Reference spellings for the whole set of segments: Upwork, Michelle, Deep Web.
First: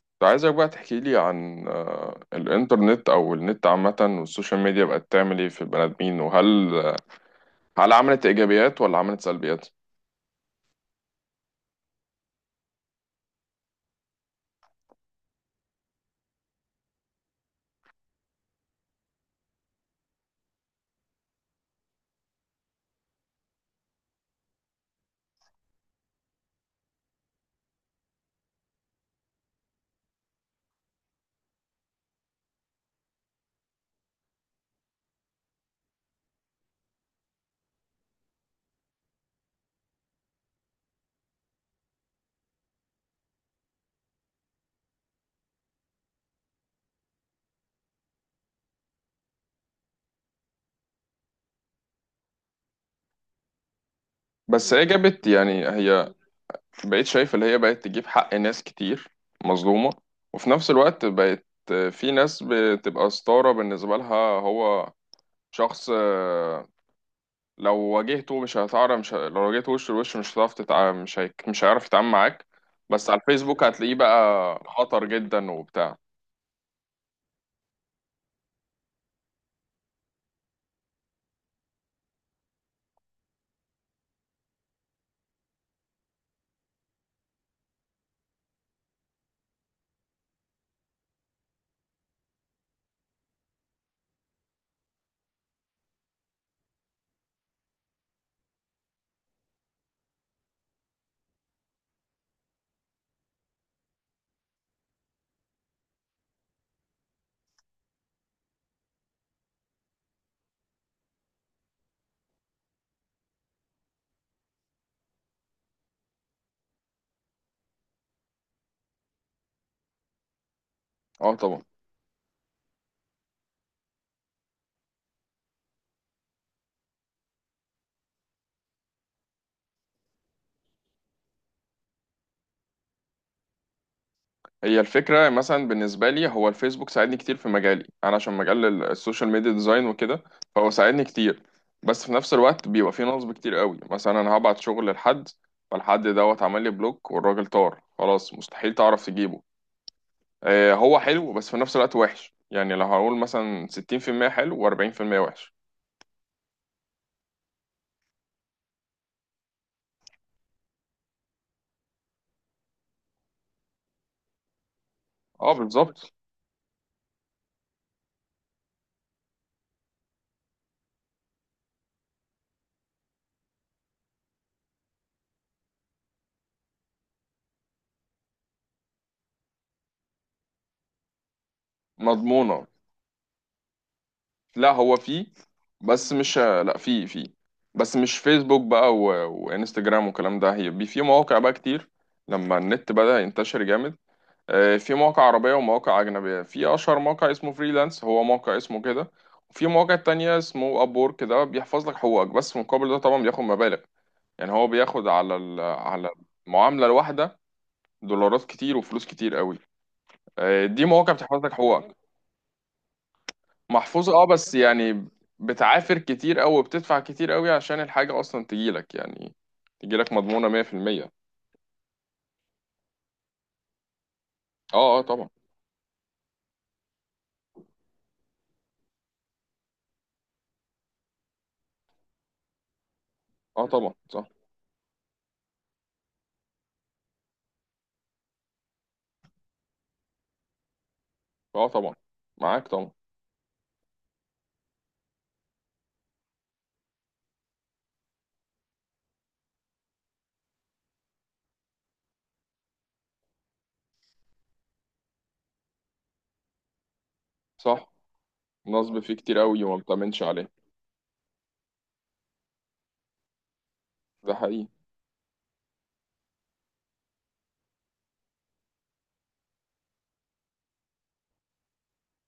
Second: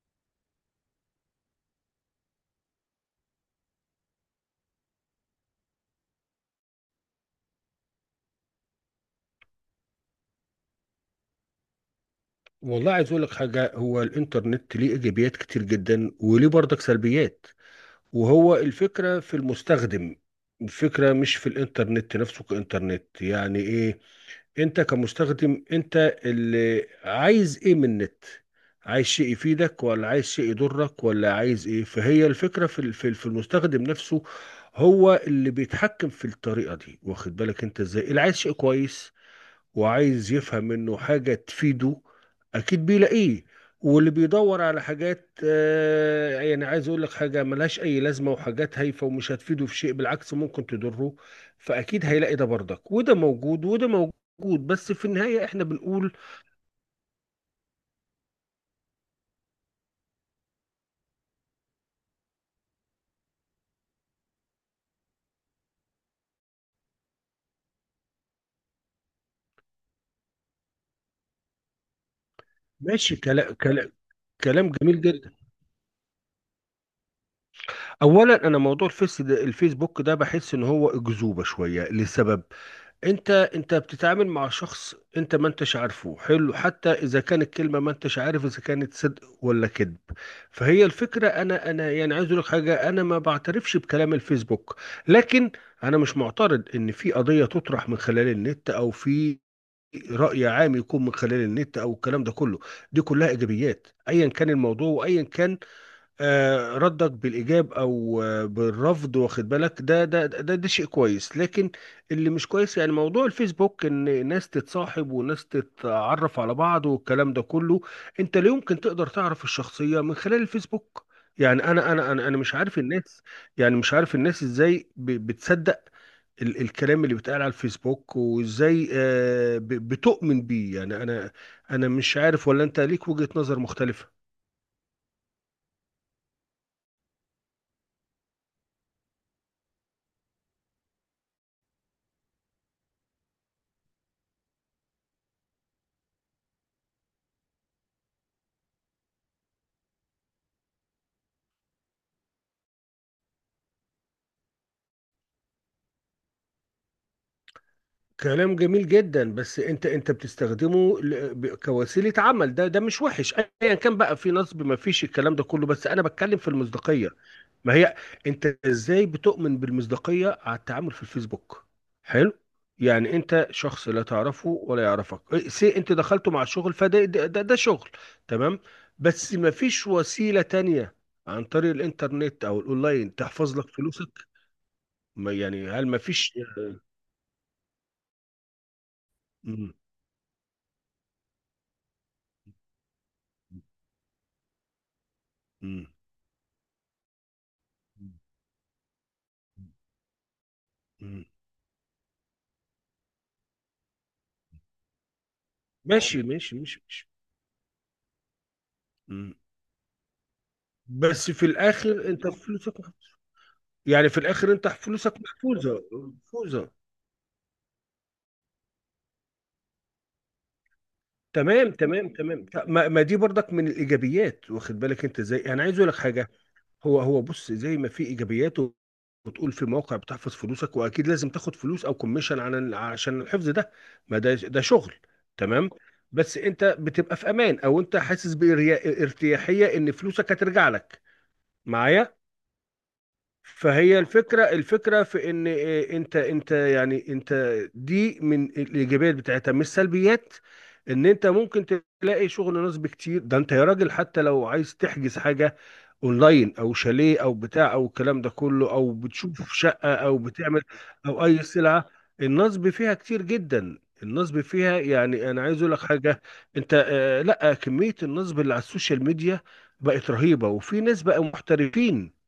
كنت عايزك بقى تحكي لي عن الإنترنت أو النت عامة، والسوشيال ميديا بقت تعمل إيه في البني آدمين؟ وهل آه، هل عملت إيجابيات ولا عملت سلبيات؟ والله، عايز اقول لك حاجه، هو الانترنت ليه ايجابيات كتير جدا وليه برضك سلبيات، وهو الفكره في المستخدم. الفكره مش في الانترنت نفسه كانترنت، يعني ايه، انت كمستخدم انت اللي عايز ايه من النت. عايز شيء يفيدك ولا عايز شيء يضرك ولا عايز ايه؟ فهي الفكره في المستخدم نفسه. هو اللي بيتحكم في الطريقه دي، واخد بالك انت ازاي؟ اللي عايز شيء كويس وعايز يفهم منه حاجة تفيده، أكيد بيلاقيه. واللي بيدور على حاجات يعني عايز أقول لك حاجة ملهاش أي لازمة، وحاجات هايفة ومش هتفيده في شيء، بالعكس ممكن تضره. فأكيد هيلاقي ده برضك، وده موجود وده موجود، بس هي بس في جابت النهاية إحنا يعني هي بنقول بقيت شايف اللي هي بقت تجيب حق ناس كتير مظلومة، وفي نفس الوقت بقت في ناس بتبقى ستارة بالنسبة لها. هو شخص لو واجهته وش لوش مش هتعرف تتع... مش هيك... مش هيعرف يتعامل معاك، بس ماشي، على كلام الفيسبوك كلام. هتلاقيه بقى كلام جميل خطر جدا. جدا وبتاع. أولا، أنا موضوع الفيس ده الفيسبوك ده بحس إن هو أكذوبة شوية لسبب. انت بتتعامل مع شخص انت ما انتش عارفه، حلو، حتى اذا كانت كلمه، ما انتش عارف اذا كانت صدق ولا كذب. فهي الفكره، انا يعني عايز اقول لك حاجه، انا ما بعترفش بكلام الفيسبوك. لكن انا مش معترض ان في قضيه تطرح من خلال النت، او في راي عام يكون من خلال النت، او الكلام ده كله. دي كلها ايجابيات، ايا كان الموضوع وايا كان ردك بالإيجاب أو بالرفض، واخد بالك؟ ده شيء كويس، لكن اللي مش كويس يعني موضوع الفيسبوك، إن ناس تتصاحب وناس تتعرف على بعض والكلام ده كله. أنت لا يمكن تقدر تعرف الشخصية من خلال الفيسبوك. اه، طبعا. يعني أنا مش عارف الناس. يعني مش عارف الناس إزاي بتصدق الكلام اللي بيتقال على الفيسبوك، وإزاي بتؤمن بيه، يعني أنا أنا مش عارف، ولا أنت ليك وجهة نظر مختلفة؟ هي الفكرة مثلا بالنسبة لي، هو الفيسبوك ساعدني كتير في مجالي انا، عشان مجال السوشيال ميديا ديزاين وكده، فهو ساعدني كتير. بس في نفس الوقت بيبقى فيه نصب كتير قوي. مثلا انا هبعت شغل لحد، فالحد دوت عمل لي بلوك، والراجل طار خلاص، مستحيل تعرف تجيبه. آه، هو حلو بس في نفس الوقت وحش. يعني لو هقول مثلا 60% حلو و40% وحش. كلام جميل جدا، بس انت بتستخدمه كوسيله عمل، ده مش وحش. ايا كان بقى، في نصب ما فيش الكلام ده اه، كله، بس انا بالظبط. بتكلم في المصداقيه. ما هي، انت ازاي بتؤمن بالمصداقيه على التعامل في الفيسبوك؟ حلو. يعني انت شخص لا تعرفه ولا يعرفك، إيه، سي انت دخلته مع شغل، فده ده, ده, ده شغل، تمام. بس ما فيش وسيله تانية عن طريق الانترنت او مضمونة. الاونلاين تحفظ لك فلوسك؟ لا، هو فيه. ما يعني، هل ما بس فيش؟ مش لا، فيه. بس مش فيسبوك بقى و... مم. وانستجرام والكلام ده. هيبقى في مواقع بقى كتير لما النت بدأ ينتشر جامد. في مواقع عربية مم. ومواقع أجنبية. في أشهر موقع اسمه فريلانس، هو موقع اسمه كده. وفي مواقع تانية اسمه أبورك، مم. ده بيحفظ لك حقوقك، بس مقابل ده طبعا بياخد مبالغ. يعني هو بياخد على ماشي ماشي ماشي المعاملة ماشي. الواحدة دولارات كتير وفلوس مم. كتير قوي. دي مواقع بس بتحفظ في لك حقوقك. الاخر انت فلوسك محفوظة. يعني محفوظة، في اه، الاخر بس انت يعني فلوسك محفوظه بتعافر كتير أوي محفوظه. وبتدفع كتير أوي عشان الحاجة أصلا تجيلك، يعني تجيلك مضمونة مية في المية. تمام تمام تمام. ما دي برضك من الايجابيات، واخد اه، اه، بالك انت طبعا. ازاي؟ انا عايز اقول لك حاجه. هو بص، زي ما في ايجابيات وتقول في موقع بتحفظ فلوسك، واكيد لازم تاخد فلوس او كوميشن عشان الحفظ اه، ده. طبعا، ما صح. ده شغل، تمام. بس انت بتبقى في امان، او انت حاسس بارتياحيه ان فلوسك هترجع لك. اه، طبعا. معايا. معاك طبعا. فهي الفكرة في ان إيه، انت يعني انت، دي من الايجابيات بتاعتها، مش سلبيات. ان انت ممكن تلاقي شغل، نصب كتير ده انت يا راجل، حتى لو عايز تحجز حاجة اونلاين، او شاليه او بتاع، او صح، الكلام ده كله، او نصب فيه كتير بتشوف أوي وما شقة، او بتأمنش عليه. بتعمل، او اي سلعة. النصب فيها كتير جدا، ده النصب حقيقي. فيها، يعني انا عايز اقول لك حاجة. انت آه، لا، كمية النصب اللي على السوشيال ميديا بقت رهيبة، وفي ناس بقى محترفين.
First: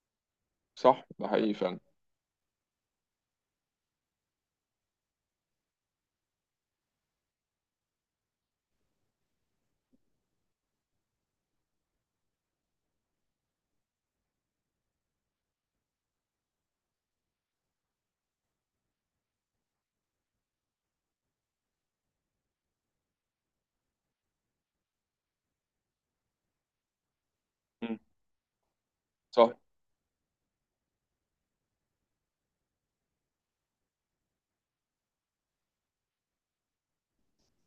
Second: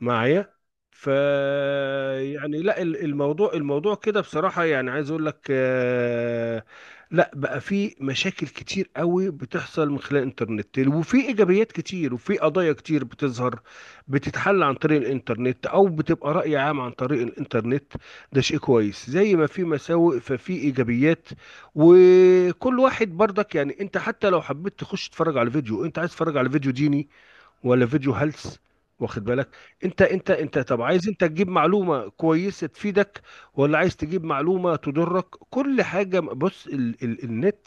معايا. صح، ف ده حقيقي فعلا. يعني لا، الموضوع كده بصراحة، يعني عايز اقول لك، لا بقى، في مشاكل كتير قوي بتحصل من خلال الانترنت، وفي ايجابيات كتير، وفي قضايا كتير بتظهر، بتتحل عن طريق الانترنت، او بتبقى رأي عام عن طريق الانترنت. ده شيء كويس، زي ما في مساوئ ففي ايجابيات. وكل واحد برضك، يعني انت حتى لو حبيت تخش تتفرج على فيديو، انت عايز تتفرج على فيديو ديني ولا مم. فيديو هلس؟ واخد بالك؟ صح. انت طب عايز انت تجيب معلومه كويسه تفيدك ولا عايز تجيب معلومه تضرك؟ كل حاجه، بص، ال ال النت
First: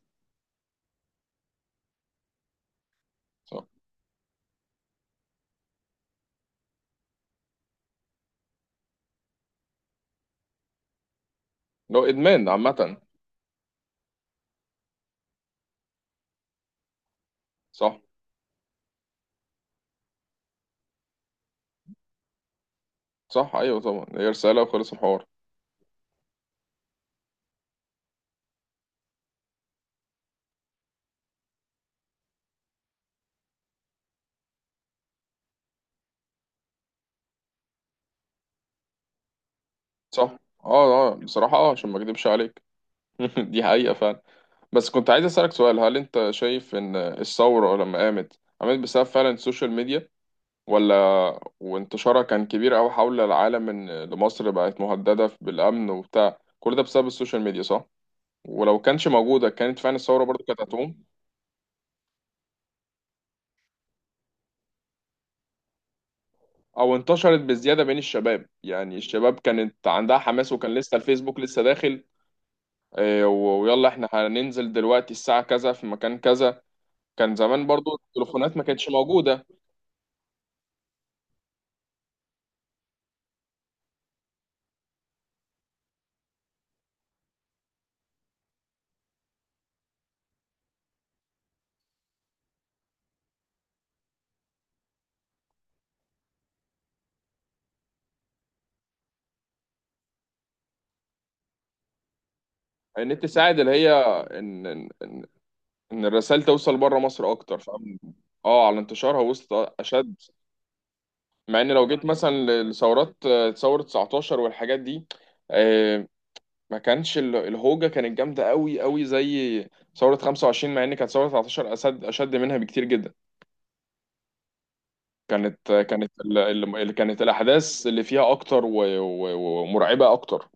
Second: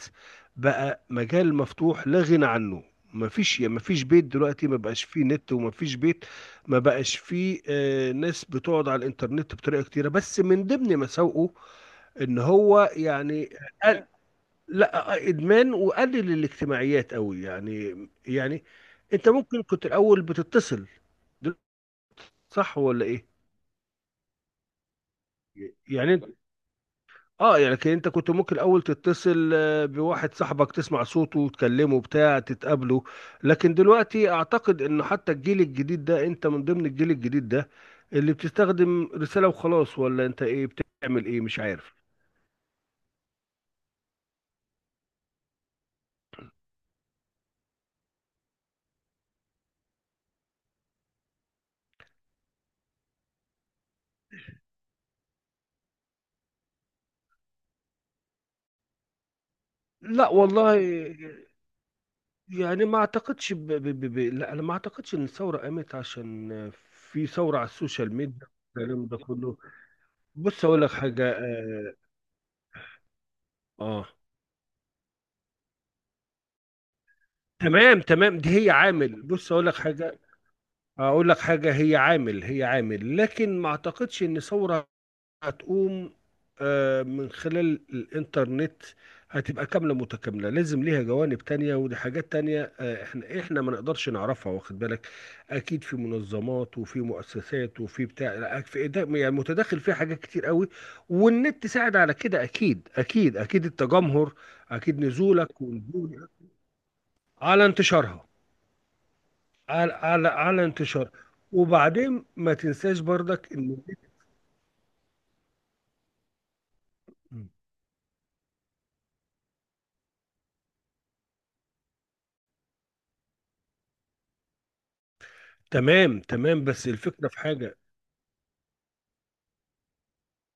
بقى مجال مفتوح لا غنى عنه. مفيش صح، مفيش بيت دلوقتي ما بقاش فيه نت، ومفيش بيت ما بقاش فيه ناس بتقعد على الانترنت بطريقه كتيره، بس من ضمن مساوئه لو ان إدمان هو عامة. يعني، لا، ادمان، وقلل الاجتماعيات قوي صح. يعني. يعني انت ممكن كنت الاول بتتصل، دل- صح ولا ايه؟ صح، أيوه طبعا، هي رسالة وخلص الحوار. يعني انت، اه يعني لكن انت كنت ممكن الاول تتصل بواحد صاحبك تسمع صوته وتكلمه بتاع تتقابله. لكن دلوقتي اعتقد انه حتى الجيل الجديد ده، انت من ضمن الجيل الجديد ده، اللي بتستخدم رسالة وخلاص، ولا صح. انت ايه اه، اه، بتعمل ايه بصراحة مش اه، عشان عارف. ما أكدبش عليك. دي حقيقة فعلا. بس كنت عايز أسألك سؤال: هل أنت شايف إن الثورة لما قامت بسبب فعلا السوشيال ميديا؟ ولا وانتشارها كان كبير أوي حول العالم، إن لمصر بقت مهددة بالأمن وبتاع كل ده بسبب السوشيال ميديا، صح؟ ولو كانش موجودة كانت فعلا الثورة لا برضو كانت والله، هتقوم؟ يعني ما اعتقدش لا انا ما اعتقدش ان الثوره قامت عشان أو في انتشرت ثوره على بزيادة بين السوشيال الشباب، ميديا. يعني الكلام ده الشباب كله، كانت عندها حماس بص وكان اقول لك لسه حاجه، الفيسبوك لسه داخل. ويلا آه. إحنا هننزل دلوقتي الساعة كذا في مكان كذا. كان زمان برضو تمام تمام، دي التليفونات ما هي كانتش عامل، موجودة. بص اقول لك حاجه، هي عامل هي عامل، لكن ما اعتقدش ان ثوره هتقوم من خلال الانترنت. هتبقى كاملة متكاملة، لازم ليها جوانب تانية، ودي حاجات تانية، احنا ما نقدرش نعرفها، واخد بالك. اكيد في منظمات، وفي مؤسسات، وفي بتاع، لا، يعني متداخل فيها حاجات كتير قوي. والنت ساعد على كده اكيد النت اكيد ساعد اكيد، اللي هي التجمهر، ان اكيد نزولك ان ونزول، الرسائل توصل بره مصر اكتر، على فاهم. انتشارها، اه، على انتشارها وسط على اشد. على على انتشار. مع ان لو جيت وبعدين مثلا ما تنساش لثورات، برضك ان، ثورة 19 والحاجات دي، آه، ما كانش الهوجة كانت جامدة قوي قوي زي ثورة 25. مع ان كانت ثورة 19 اشد اشد منها بكتير جدا، كانت آه، كانت تمام ال- تمام، ال- بس اللي كانت الفكرة في حاجة. الاحداث اللي فيها اكتر ومرعبة اكتر.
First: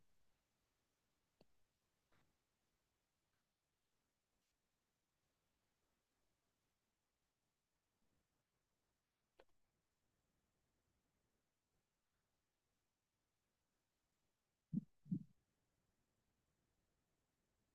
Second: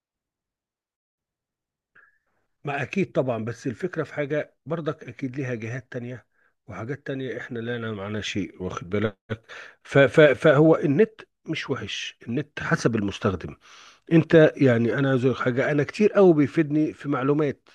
ما اكيد طبعا، بس الفكره في حاجه برضك، اكيد ليها جهات تانية وحاجات تانية احنا لا نعلم عنها شيء، واخد بالك. ف ف فهو النت مش وحش، النت حسب المستخدم. انت يعني، انا عايز أقول لك حاجه، انا كتير قوي بيفيدني في معلومات.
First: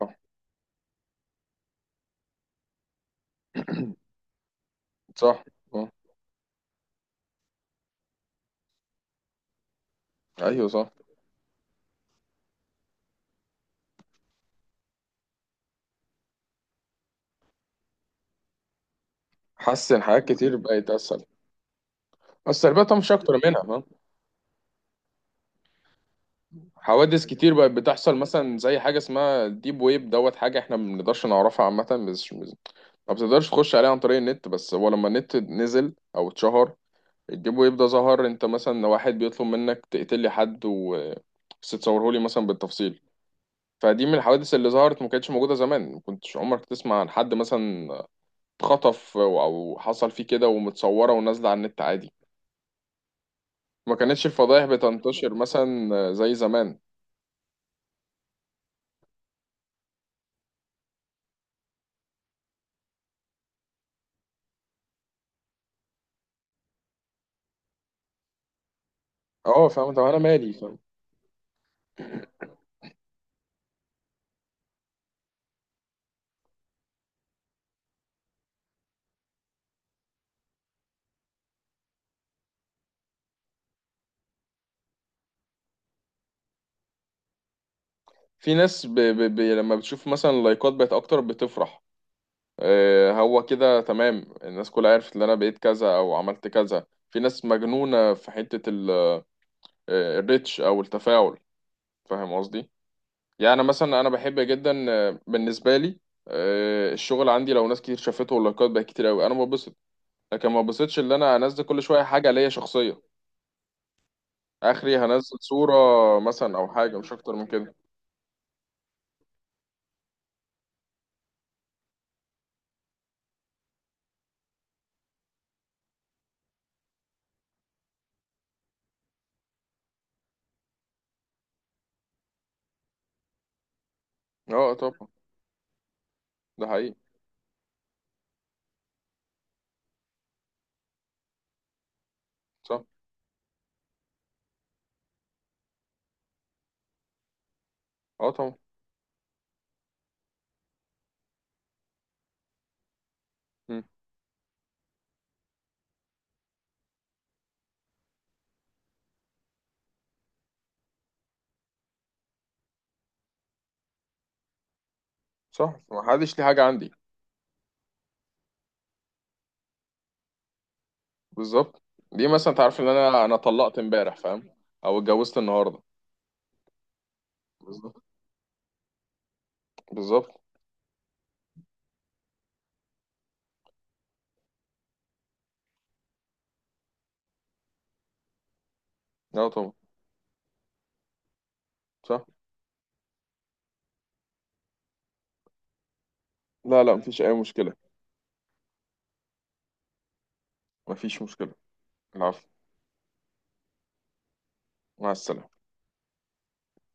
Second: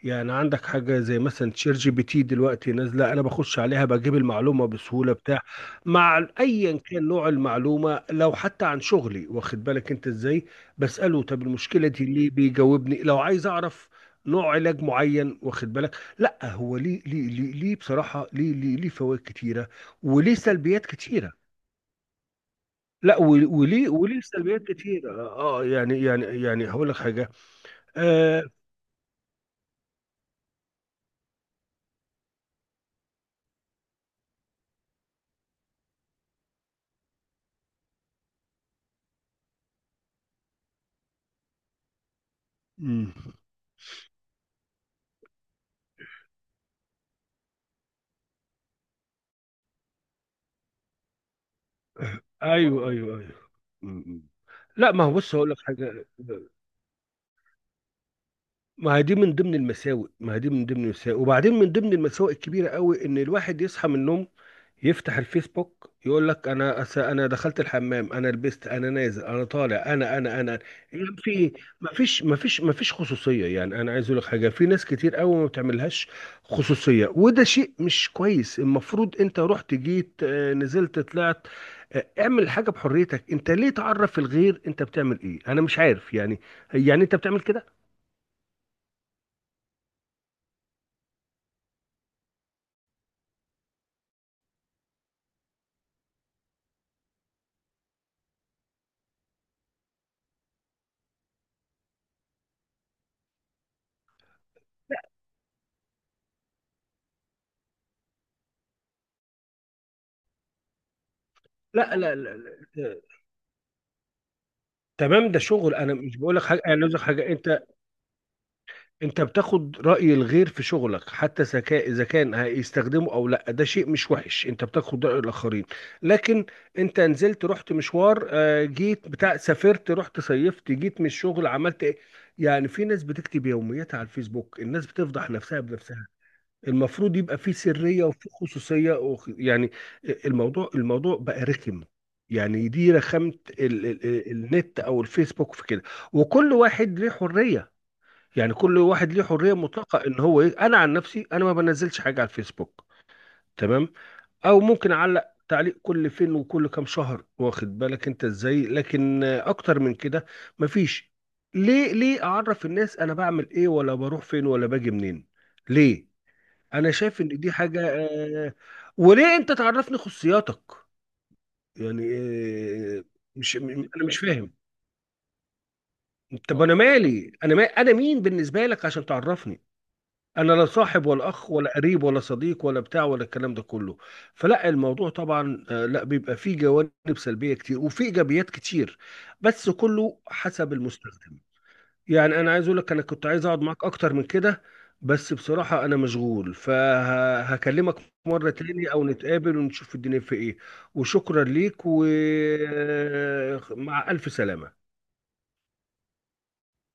صح. يعني عندك حاجة زي مثلا شير GPT دلوقتي نازلة، أنا بخش عليها بجيب المعلومة بسهولة بتاع، صح. آه. مع أيا كان نوع المعلومة، لو حتى عن شغلي. واخد بالك أنت إزاي؟ ايوه، صح، بسأله طب المشكلة دي ليه، بيجاوبني، لو عايز أعرف نوع علاج معين، واخد بالك؟ لا هو ليه بصراحة، ليه فوائد كتيرة، حاسس ان حاجات وليه كتير سلبيات بقت اسهل، كتيرة. بس السلبيات مش لا، اكتر ول- منها. وليه وليه سلبيات كتيرة، يعني هقول لك حوادث حاجة. كتير بقت بتحصل آه. مثلا، زي حاجة اسمها ديب ويب دوت حاجة احنا ما بنقدرش نعرفها عامة. ما بتقدرش تخش عليها عن طريق النت، بس هو لما النت نزل او اتشهر الديب ويب ده ظهر. انت مثلا واحد بيطلب منك تقتل لي حد، و بس تصوره لي مثلا بالتفصيل. مم. فدي من الحوادث اللي ظهرت، ما كانتش موجودة زمان. ما كنتش عمرك تسمع عن حد مثلا اتخطف او أو حصل فيه كده، ومتصورة ونازلة على النت عادي. ايوه ايوه أيوه. م- ما كانتش م. الفضائح لا، ما هو بتنتشر بص هقول لك حاجه، مثلا زي زمان. ما هي دي من ضمن المساوئ، ما هي دي من ضمن المساوئ، وبعدين من ضمن المساوئ الكبيرة قوي، ان الواحد يصحى من النوم يفتح الفيسبوك يقول لك انا دخلت الحمام، انا لبست، انا نازل، انا اه، طالع، فاهم، طب انا انا انا مالي. انا يعني في ما فيش ما فيش ما فيش خصوصية، يعني انا عايز اقول لك حاجة، في ناس كتير قوي ما بتعملهاش خصوصية، وده شيء مش كويس. المفروض انت رحت جيت نزلت طلعت، اعمل حاجة بحريتك، انت ليه تعرف الغير انت بتعمل ايه، انا مش عارف يعني، يعني انت بتعمل كده. في ناس لما بتشوف مثلا اللايكات بقت اكتر بتفرح. آه، هو كده تمام، الناس كلها عرفت ان انا بقيت كذا او عملت كذا. في ناس مجنونة في حتة ال... آه، الريتش او التفاعل، فاهم قصدي؟ يعني مثلا انا بحب جدا، بالنسبة لي، الشغل عندي لو ناس كتير شافته واللايكات بقت كتير قوي انا ببسط. لكن ما ببسطش ان انا انزل كل لا شوية لا حاجة لا, ليا لا. شخصية اخري، تمام، هنزل ده صورة شغل، انا مش بقول لك مثلا حاجه، او انا عايز أقول حاجة لك مش حاجه، اكتر من انت كده. انت بتاخد راي الغير في شغلك، حتى ذكاء اذا كان هيستخدمه او لا، ده شيء مش وحش، انت بتاخد راي الاخرين. لكن انت نزلت رحت مشوار جيت بتاع سافرت رحت صيفت جيت من الشغل عملت ايه، يعني في ناس بتكتب يومياتها على الفيسبوك، اه، الناس طبعا، بتفضح نفسها بنفسها. ده حقيقي. المفروض يبقى فيه سرية وفيه خصوصية يعني، الموضوع بقى رخم، يعني صح، دي رخامة. النت او الفيسبوك في كده، وكل واحد ليه حرية. اه، يعني طبعا. كل واحد ليه حرية مطلقة، انا عن نفسي انا ما بنزلش حاجة على الفيسبوك، تمام، او ممكن اعلق تعليق كل فين وكل كام شهر، واخد بالك انت ازاي، لكن اكتر من كده مفيش. ليه اعرف الناس انا بعمل ايه ولا بروح فين ولا باجي منين؟ صح، ما ليه؟ حدش ليه حاجه انا عندي. شايف ان دي حاجه آه، وليه انت تعرفني خصوصياتك؟ بالظبط. يعني دي مثلا تعرف ان آه، انا انا مش طلقت انا امبارح، مش فاهم، فاهم. او اتجوزت النهارده. طب انا مالي، انا ما انا بالظبط، مين بالنسبه لك عشان تعرفني؟ بالظبط. انا لا صاحب ولا اخ ولا قريب ولا صديق ولا بتاع، ولا الكلام ده كله. فلا الموضوع طبعا، لا، بيبقى فيه جوانب سلبيه كتير وفيه ايجابيات كتير، لا بس طبعا. كله حسب المستخدم. صح. يعني انا عايز اقول لك، انا كنت عايز اقعد معاك اكتر من كده، بس بصراحة انا مشغول، لا، لا، مفيش اي مشكله. فهكلمك مرة تاني، او نتقابل ونشوف الدنيا في ايه. مفيش وشكرا مشكله. ليك، العفو. ومع الف سلامة. مع السلامه.